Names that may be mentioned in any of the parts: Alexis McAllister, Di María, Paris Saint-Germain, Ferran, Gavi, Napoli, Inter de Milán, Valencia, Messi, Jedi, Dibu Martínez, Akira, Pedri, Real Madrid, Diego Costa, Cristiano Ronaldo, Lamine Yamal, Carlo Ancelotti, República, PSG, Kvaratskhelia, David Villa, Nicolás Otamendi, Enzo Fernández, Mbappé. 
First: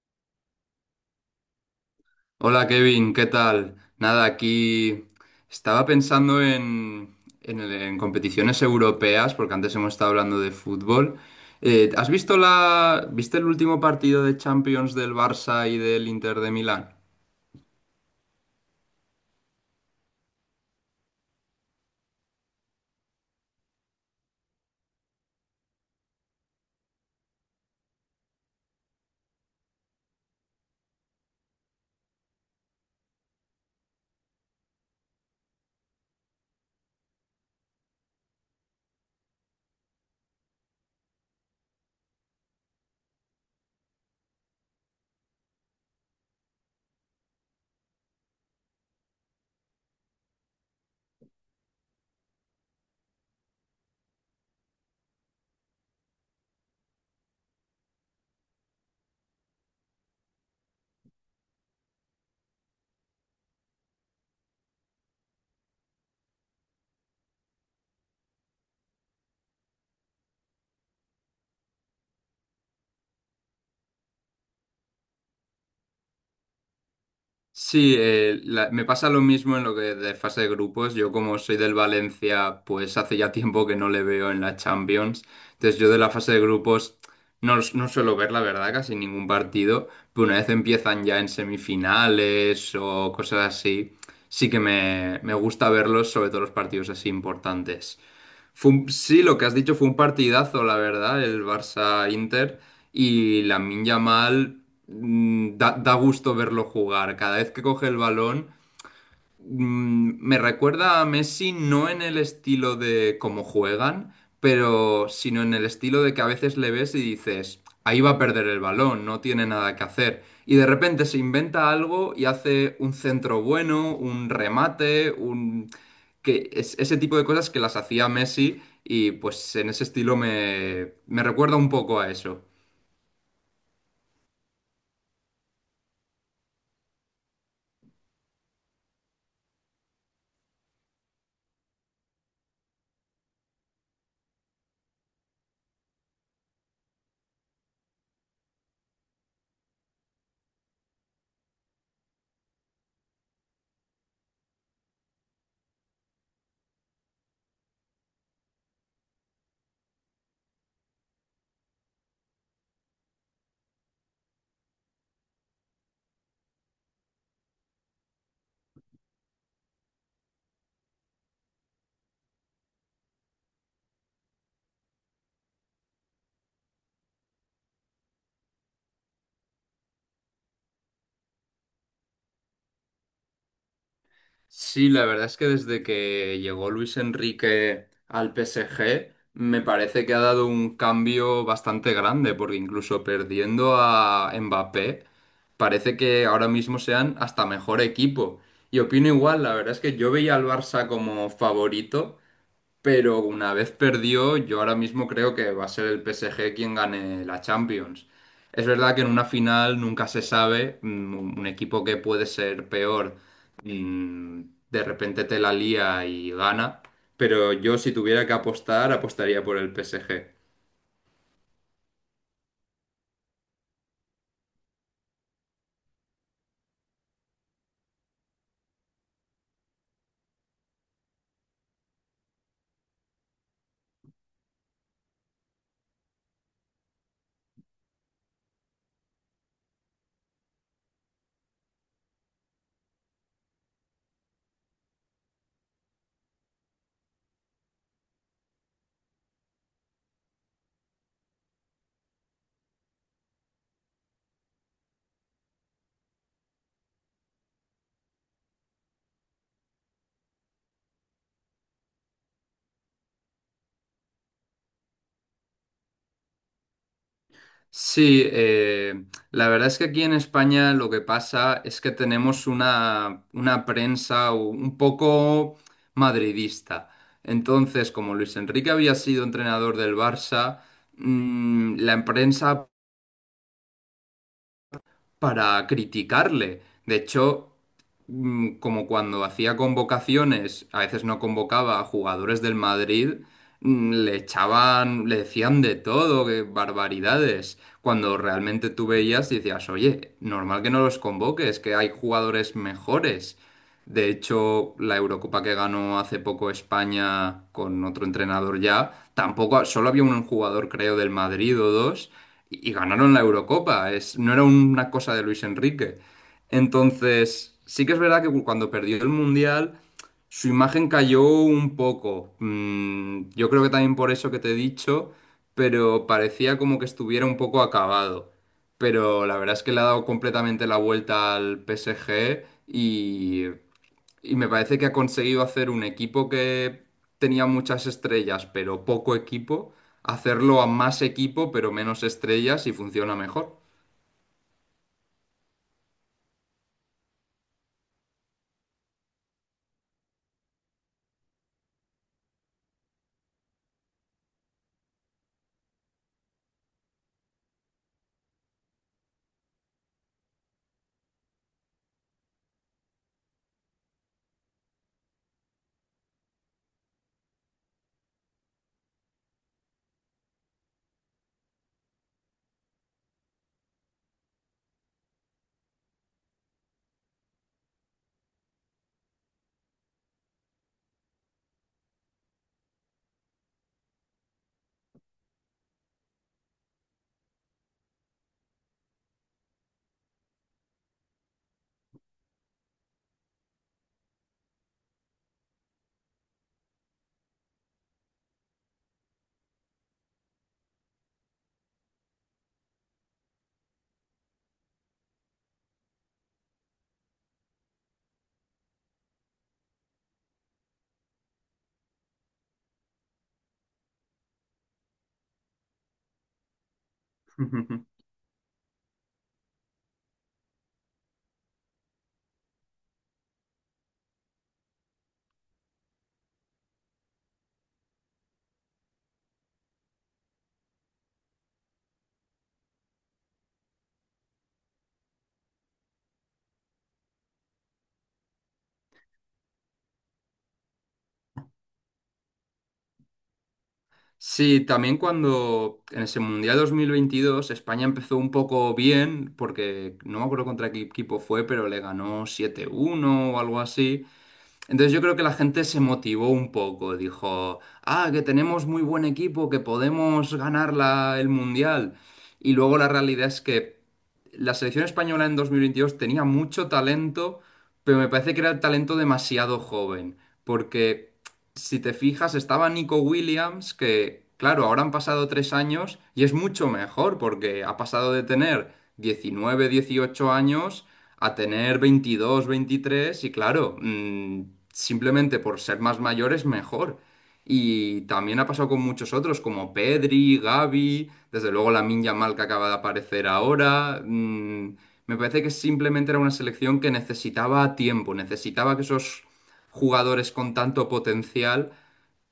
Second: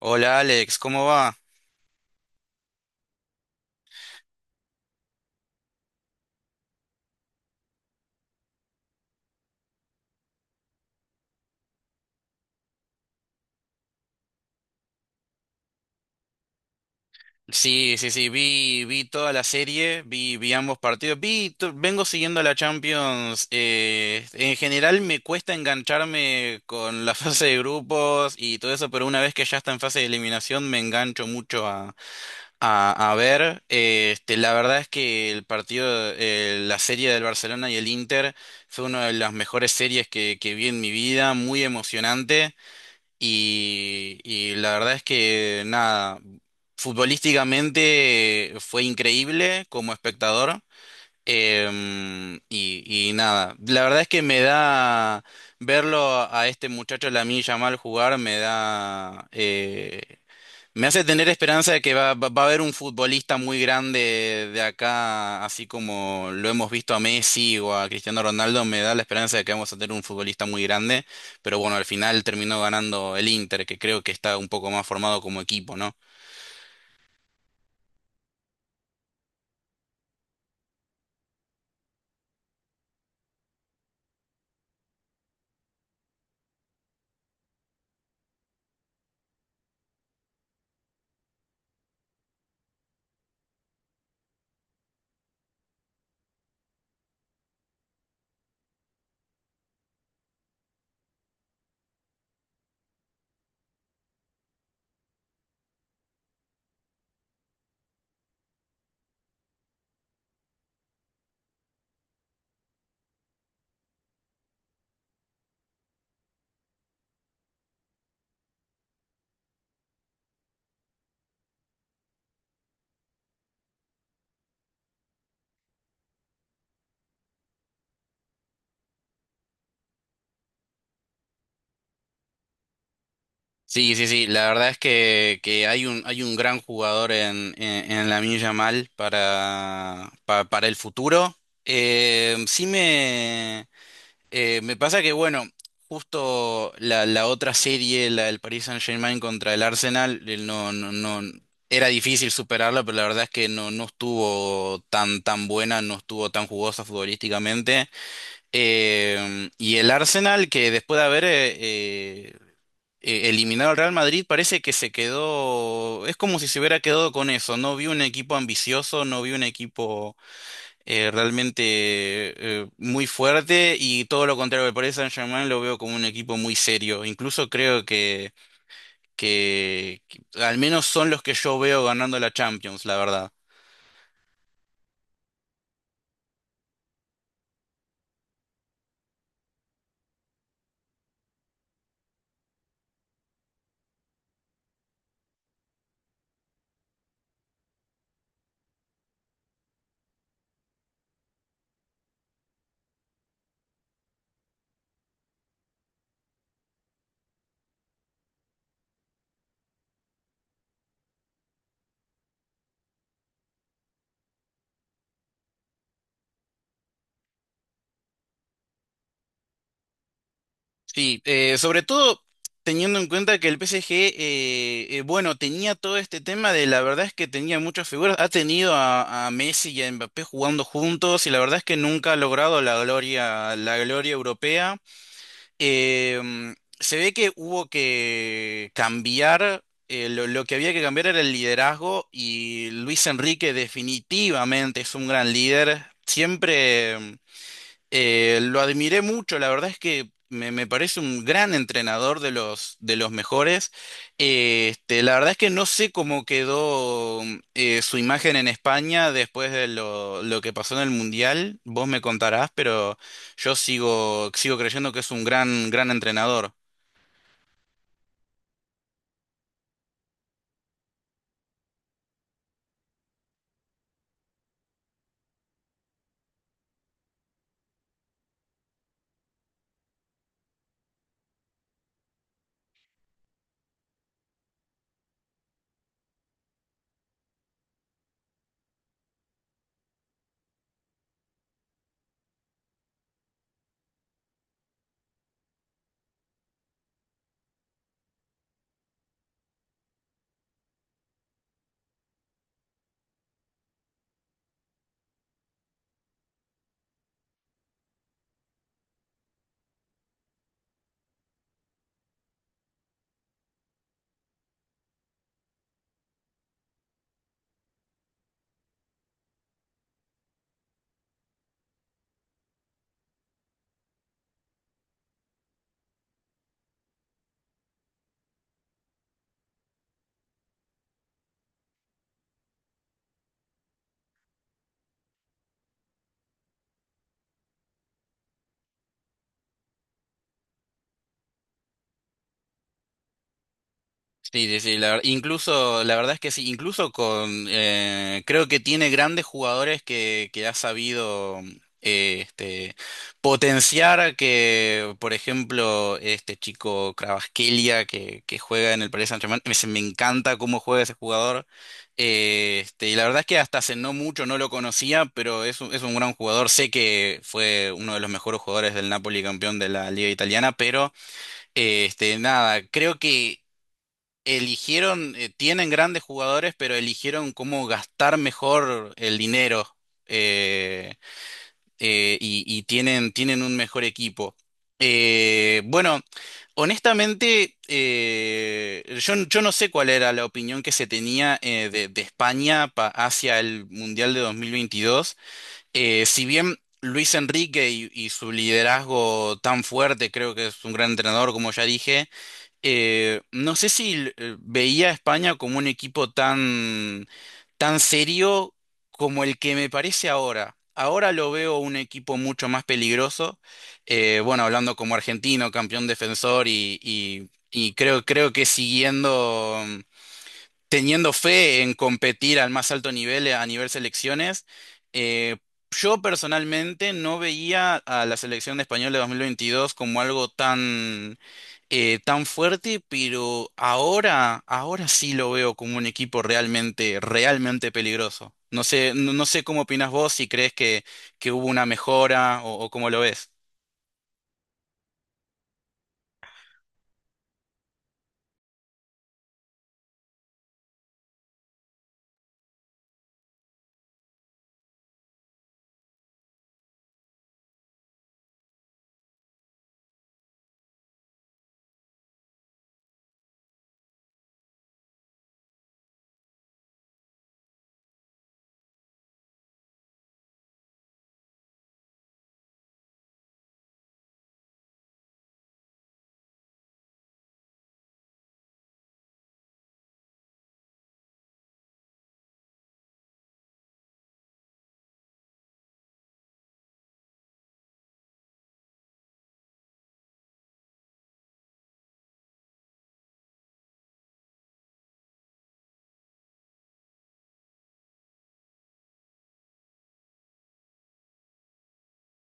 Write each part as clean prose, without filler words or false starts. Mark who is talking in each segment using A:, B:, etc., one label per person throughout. A: Hola Alex, ¿cómo va?
B: Hola Kevin, ¿qué tal? Nada, aquí estaba pensando en competiciones europeas, porque antes hemos estado hablando de fútbol. ¿Has visto viste el último partido de Champions del Barça y del Inter de Milán?
A: Sí, sí, sí, vi, vi toda la serie, vi ambos partidos, vengo siguiendo la Champions. En general me cuesta engancharme con la fase de grupos y todo eso, pero una vez que ya está en fase de eliminación me engancho mucho a ver. La verdad es que la serie del Barcelona y el Inter fue una de las mejores series que vi en mi vida, muy emocionante. Y la verdad es que nada, futbolísticamente fue increíble como espectador. Y nada, la verdad es que me da verlo a este muchacho Lamine Yamal jugar, me hace tener esperanza de que va a haber un futbolista muy grande de acá, así como lo hemos visto a Messi o a Cristiano Ronaldo, me da la esperanza de que vamos a tener un futbolista muy grande, pero bueno, al final terminó ganando el Inter, que creo que está un poco más formado como equipo, ¿no?
B: Sí, me pasa lo mismo en lo que de fase de grupos. Yo como soy del Valencia, pues hace ya tiempo que no le veo en la Champions. Entonces yo de la fase de grupos no, no suelo ver, la verdad, casi ningún partido. Pero una vez empiezan ya en semifinales o cosas así, sí que me gusta verlos, sobre todo los partidos así importantes. Sí, lo que has dicho fue un partidazo, la verdad, el Barça-Inter. Y Lamine Yamal da gusto verlo jugar. Cada vez que coge el balón, me recuerda a Messi no en el estilo de cómo juegan, pero sino en el estilo de que a veces le ves y dices, ahí va a perder el balón, no tiene nada que hacer. Y de repente se inventa algo y hace un centro bueno, un remate, que es ese tipo de cosas que las hacía Messi y pues en ese estilo me recuerda un poco a eso.
A: Sí, sí, sí, la verdad es que hay un gran jugador en Lamine Yamal para el futuro. Eh, sí me... Me pasa que, bueno, justo la otra serie, la del Paris Saint-Germain contra el Arsenal, no, era difícil superarla, pero la verdad es que no, no estuvo tan buena, no estuvo tan jugosa futbolísticamente. Y el Arsenal, que después de haber eh, eliminado al Real Madrid, parece que se quedó, es como si se hubiera quedado con eso, no vi un equipo ambicioso, no vi un equipo realmente muy fuerte y todo lo contrario me parece Saint-Germain, lo veo como un equipo muy serio. Incluso creo que al menos son los que yo veo ganando la Champions, la verdad.
B: Sí, la verdad es que desde que llegó Luis Enrique al PSG, me parece que ha dado un cambio bastante grande, porque incluso perdiendo a Mbappé, parece que ahora mismo sean hasta mejor equipo. Y opino igual, la verdad es que yo veía al Barça como favorito, pero una vez perdió, yo ahora mismo creo que va a ser el PSG quien gane la Champions. Es verdad que en una final nunca se sabe, un equipo que puede ser peor, mm, de repente te la lía y gana, pero yo si tuviera que apostar, apostaría por el PSG.
A: Sí, sobre todo teniendo en cuenta que el PSG, bueno, tenía todo este tema, de la verdad es que tenía muchas figuras, ha tenido a Messi y a Mbappé jugando juntos y la verdad es que nunca ha logrado la gloria europea. Em, se ve que hubo que cambiar, lo que había que cambiar era el liderazgo y Luis Enrique definitivamente es un gran líder. Siempre... lo admiré mucho, la verdad es que me parece un gran entrenador de de los mejores. La verdad es que no sé cómo quedó su imagen en España después de lo que pasó en el Mundial, vos me contarás, pero yo sigo, sigo creyendo que es un gran, gran entrenador.
B: Sí, la verdad es que aquí en España lo que pasa es que tenemos una prensa un poco madridista. Entonces, como Luis Enrique había sido entrenador del Barça, la prensa para criticarle. De hecho, como cuando hacía convocaciones, a veces no convocaba a jugadores del Madrid, le echaban, le decían de todo, que barbaridades. Cuando realmente tú veías y decías, oye, normal que no los convoques, que hay jugadores mejores. De hecho, la Eurocopa que ganó hace poco España con otro entrenador ya, tampoco, solo había un jugador, creo, del Madrid o dos y ganaron la Eurocopa. No era una cosa de Luis Enrique. Entonces, sí que es verdad que cuando perdió el Mundial, su imagen cayó un poco. Yo creo que también por eso que te he dicho, pero parecía como que estuviera un poco acabado. Pero la verdad es que le ha dado completamente la vuelta al PSG y me parece que ha conseguido hacer un equipo que tenía muchas estrellas, pero poco equipo, hacerlo a más equipo, pero menos estrellas y funciona mejor.
A: Sí, sí, sí, incluso, la verdad es que sí, incluso con, creo que tiene grandes jugadores que ha sabido eh, este, potenciar que, por ejemplo, este chico Kvaratskhelia que juega en el Paris Saint-Germain, me encanta cómo juega ese jugador, y la verdad es que hasta hace no mucho no lo conocía, pero es un gran jugador, sé que fue uno de los mejores jugadores del Napoli campeón de la Liga Italiana, pero... Este, nada, creo que eligieron, tienen grandes jugadores, pero eligieron cómo gastar mejor el dinero eh, y tienen un mejor equipo. Bueno, honestamente, yo no sé cuál era la opinión que se tenía de España hacia el Mundial de 2022. Si bien Luis Enrique y su liderazgo tan fuerte, creo que es un gran entrenador, como ya dije, no sé si veía a España como un equipo tan serio como el que me parece ahora. Ahora lo veo un equipo mucho más peligroso. Bueno, hablando como argentino, campeón defensor y, y- y creo, creo que siguiendo. Mm, teniendo fe en competir al más alto nivel a nivel selecciones. Eh, yo personalmente no veía a la selección de español de 2022 como algo tan fuerte, pero ahora sí lo veo como un equipo realmente peligroso. No sé, no sé cómo opinas vos, si crees que hubo una mejora o cómo lo ves.
B: Sí, también cuando en ese Mundial 2022 España empezó un poco bien, porque no me acuerdo contra qué equipo fue, pero le ganó 7-1 o algo así. Entonces yo creo que la gente se motivó un poco, dijo, ah, que tenemos muy buen equipo, que podemos ganar el Mundial. Y luego la realidad es que la selección española en 2022 tenía mucho talento, pero me parece que era el talento demasiado joven, porque si te fijas, estaba Nico Williams, que claro, ahora han pasado 3 años y es mucho mejor, porque ha pasado de tener 19, 18 años a tener 22 23 y claro, simplemente por ser más mayores mejor. Y también ha pasado con muchos otros como Pedri, Gavi, desde luego la Yamal que acaba de aparecer ahora. Me parece que simplemente era una selección que necesitaba tiempo, necesitaba que esos jugadores con tanto potencial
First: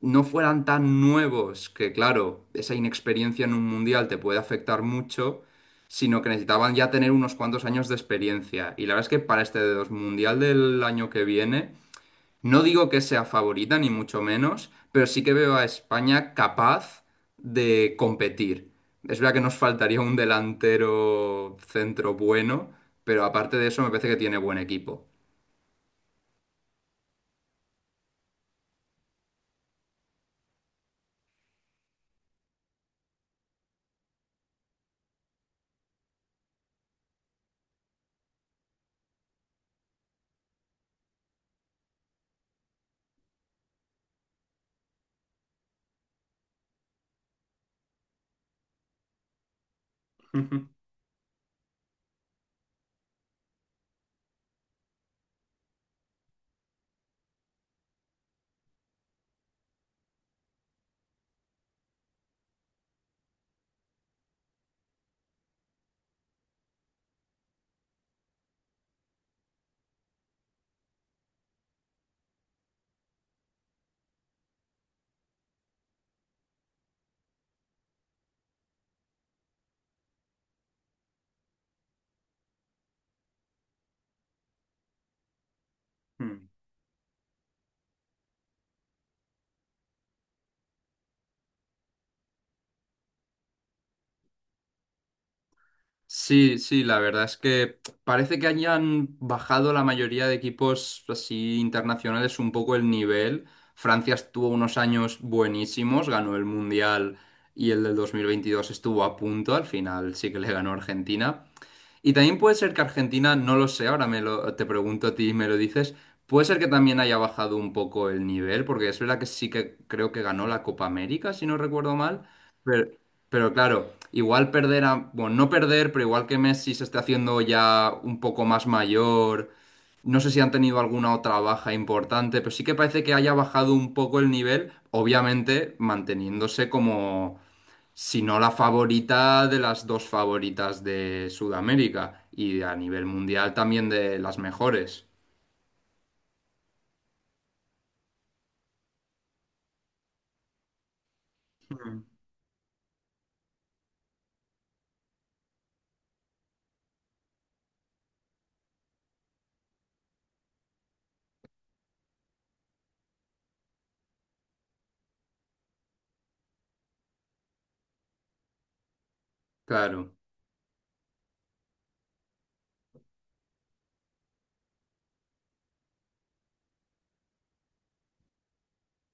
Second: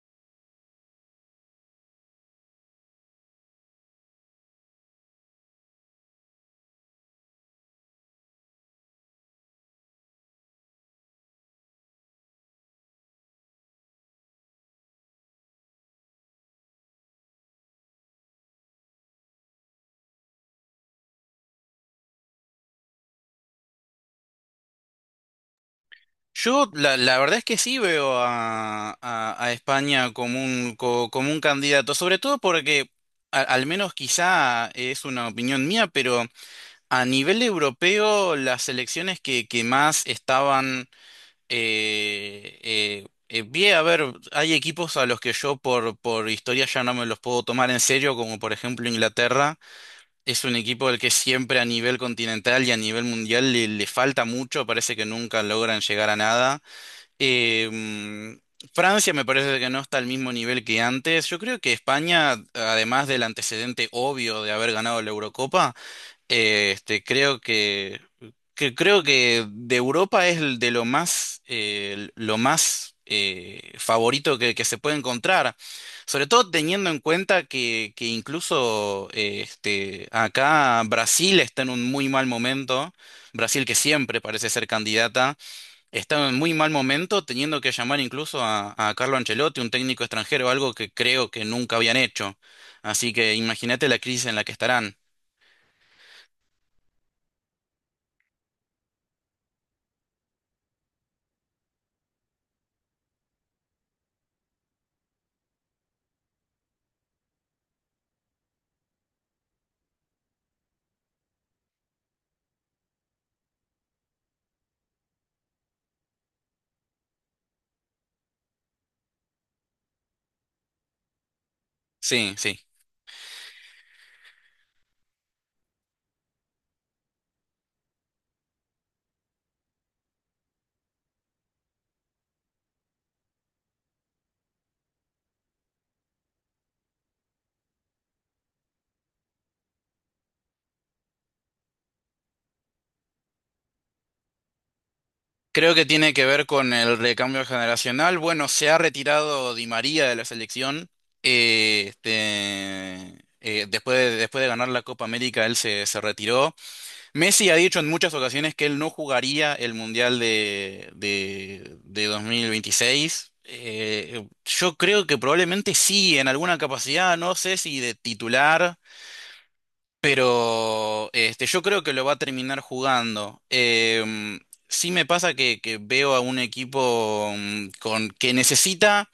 B: no fueran tan nuevos, que claro, esa inexperiencia en un mundial te puede afectar mucho, sino que necesitaban ya tener unos cuantos años de experiencia. Y la verdad es que para este de dos mundial del año que viene, no digo que sea favorita, ni mucho menos, pero sí que veo a España capaz de competir. Es verdad que nos faltaría un delantero centro bueno, pero aparte de eso me parece que tiene buen equipo.
A: Yo la verdad es que sí veo a España como como un candidato, sobre todo porque al menos quizá es una opinión mía, pero a nivel europeo las elecciones que más estaban... Bien, a ver, hay equipos a los que yo por historia ya no me los puedo tomar en serio, como por ejemplo Inglaterra. Es un equipo al que siempre a nivel continental y a nivel mundial le falta mucho, parece que nunca logran llegar a nada. Em, Francia me parece que no está al mismo nivel que antes. Yo creo que España, además del antecedente obvio de haber ganado la Eurocopa, creo que creo que de Europa es el de lo más favorito que se puede encontrar. Sobre todo teniendo en cuenta que incluso acá Brasil está en un muy mal momento. Brasil que siempre parece ser candidata. Está en muy mal momento, teniendo que llamar incluso a Carlo Ancelotti, un técnico extranjero, algo que creo que nunca habían hecho. Así que imagínate la crisis en la que estarán.
B: Sí, sí, la verdad es que parece que hayan bajado la mayoría de equipos así internacionales un poco el nivel. Francia estuvo unos años buenísimos, ganó el Mundial y el del 2022 estuvo a punto, al final sí que le ganó Argentina, y también puede ser que Argentina, no lo sé, ahora te pregunto a ti y me lo dices, puede ser que también haya bajado un poco el nivel, porque es verdad que sí que creo que ganó la Copa América, si no recuerdo mal,
A: Sí, sí.
B: pero, pero claro, igual perder a, bueno, no perder, pero igual que Messi se está haciendo ya un poco más mayor, no sé si han tenido alguna otra baja importante, pero sí que parece que haya bajado un poco el nivel, obviamente manteniéndose como si no la favorita de las dos favoritas de Sudamérica y a nivel mundial también de las mejores.
A: Creo que tiene que ver con el recambio generacional. Bueno, se ha retirado Di María de la selección.
B: Mm.
A: Después de ganar la Copa América, él se retiró. Messi ha dicho en muchas ocasiones que él no jugaría el Mundial de 2026. Yo creo que probablemente sí, en alguna capacidad, no sé si de titular,
B: Claro,
A: pero este, yo creo que lo va a terminar jugando. Em, sí me pasa que veo a un equipo mm, con, que necesita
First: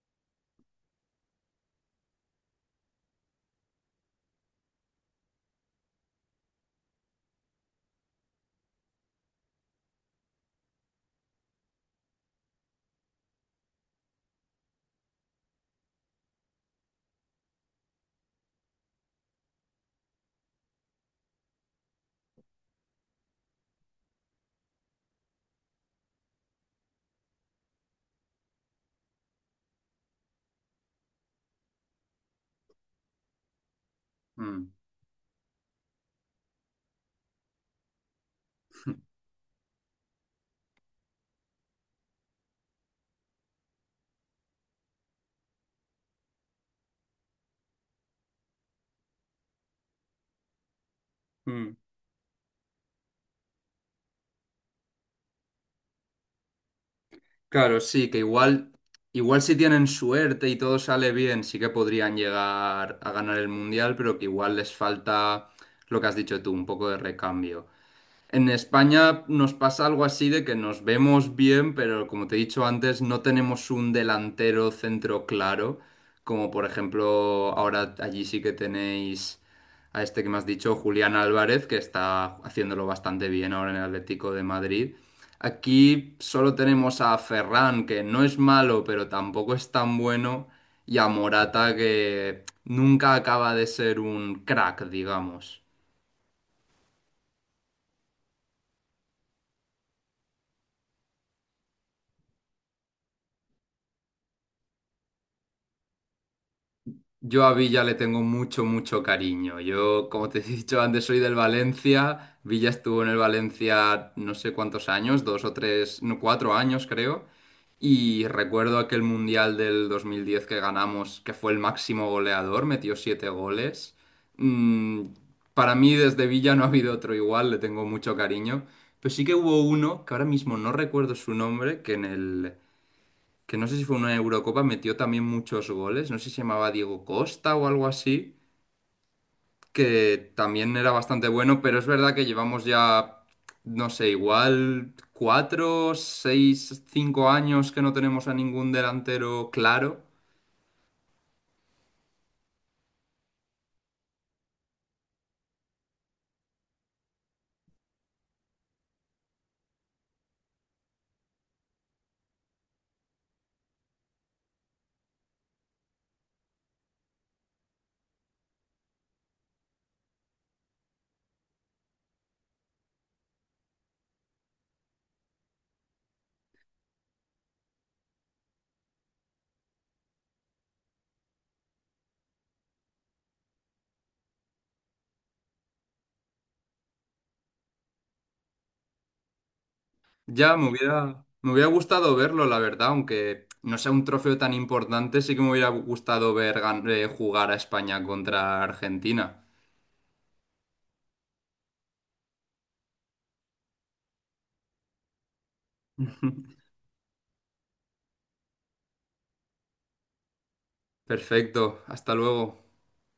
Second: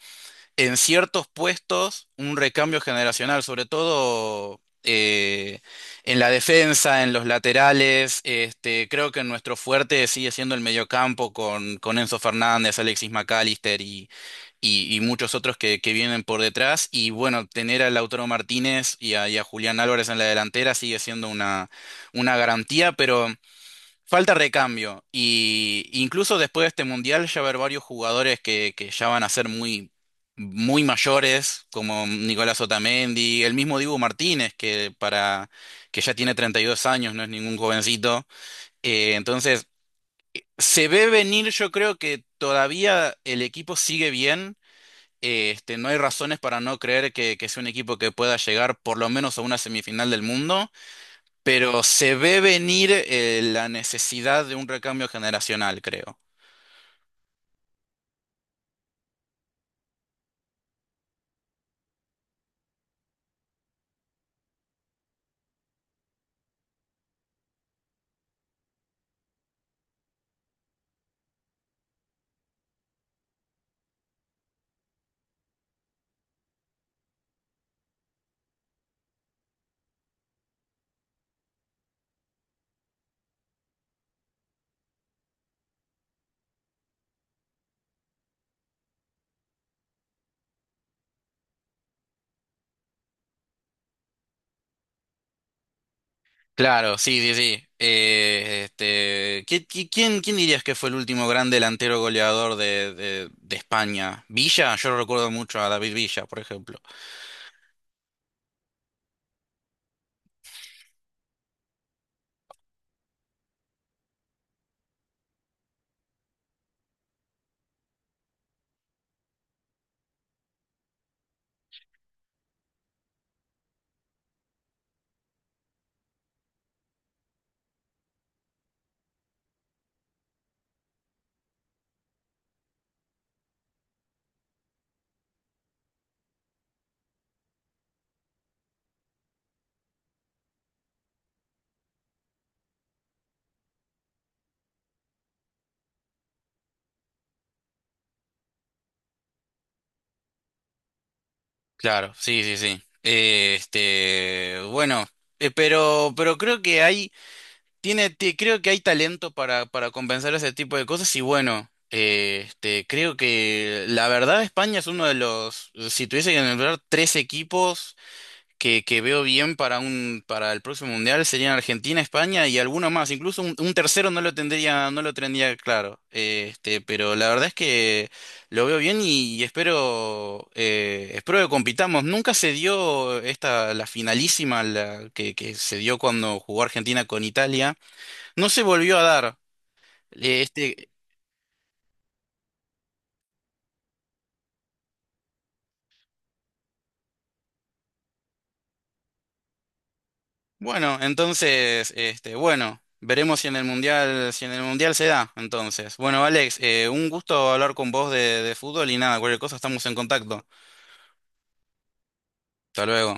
A: en ciertos puestos un recambio generacional, sobre todo en la defensa, en los laterales. Este, creo que nuestro fuerte sigue siendo el mediocampo con Enzo Fernández, Alexis McAllister y muchos otros que vienen por detrás. Y bueno, tener a Lautaro Martínez y a Julián Álvarez en la delantera sigue siendo una garantía, pero... Falta recambio. Y incluso después de este mundial ya va a haber varios jugadores que ya van a ser muy mayores, como Nicolás Otamendi, el mismo Dibu Martínez,
B: mm,
A: que ya tiene 32 años, no es ningún jovencito. Entonces, se ve venir, yo creo que todavía el equipo sigue bien. No hay razones para no creer que sea un equipo que pueda llegar por lo menos a una semifinal del mundo,
B: mm.
A: pero se ve venir la necesidad de un recambio generacional, creo.
B: Claro, sí, que igual si tienen suerte y todo sale bien, sí que podrían llegar a ganar el mundial, pero que igual les falta lo que has dicho tú, un poco de recambio. En España nos pasa algo así de que nos vemos bien, pero como te he dicho antes, no tenemos un delantero centro claro, como por ejemplo ahora allí sí que tenéis a este que me has dicho, Julián Álvarez, que está haciéndolo bastante bien ahora en el Atlético de Madrid. Aquí solo tenemos a Ferran, que no es malo, pero tampoco es tan bueno, y a Morata, que nunca acaba de ser un crack, digamos.
A: Claro, sí, sí, sí. Quién, quién dirías que fue el último gran delantero goleador de, de España? Villa, yo recuerdo mucho a David Villa, por ejemplo.
B: Yo a Villa le tengo mucho, mucho cariño. Yo, como te he dicho antes, soy del Valencia. Villa estuvo en el Valencia no sé cuántos años, dos o tres, no, 4 años creo. Y recuerdo aquel Mundial del 2010 que ganamos, que fue el máximo goleador, metió siete goles. Mm, para mí desde Villa no ha habido otro igual, le tengo mucho cariño. Pero sí que hubo uno, que ahora mismo no recuerdo su nombre, que en el que no sé si fue una Eurocopa, metió también muchos goles, no sé si se llamaba Diego Costa o algo así, que también era bastante bueno, pero es verdad que llevamos ya, no sé, igual cuatro, seis, cinco años que no tenemos a ningún delantero claro.
A: Claro, sí, sí, sí. Pero creo que hay creo que hay talento para compensar ese tipo de cosas y bueno, creo que la verdad España es uno de los, si tuviese que nombrar tres equipos que veo bien para para el próximo mundial, serían Argentina, España y alguno más, incluso un tercero no lo tendría, no lo tendría claro. Pero la verdad es que lo veo bien y espero, espero que compitamos. Nunca se dio esta, la finalísima que se dio cuando jugó Argentina con Italia. No se volvió a dar. Eh,
B: Ya me
A: Este,
B: hubiera, me hubiera gustado verlo, la verdad, aunque no sea un trofeo tan importante, sí que me hubiera gustado ver jugar a España contra Argentina.
A: bueno, entonces, este, bueno, veremos si en el mundial, si en el mundial se da, entonces. Bueno, Alex, un gusto hablar con vos de fútbol y nada, cualquier cosa estamos en contacto.
B: Perfecto, hasta luego.
A: Hasta luego.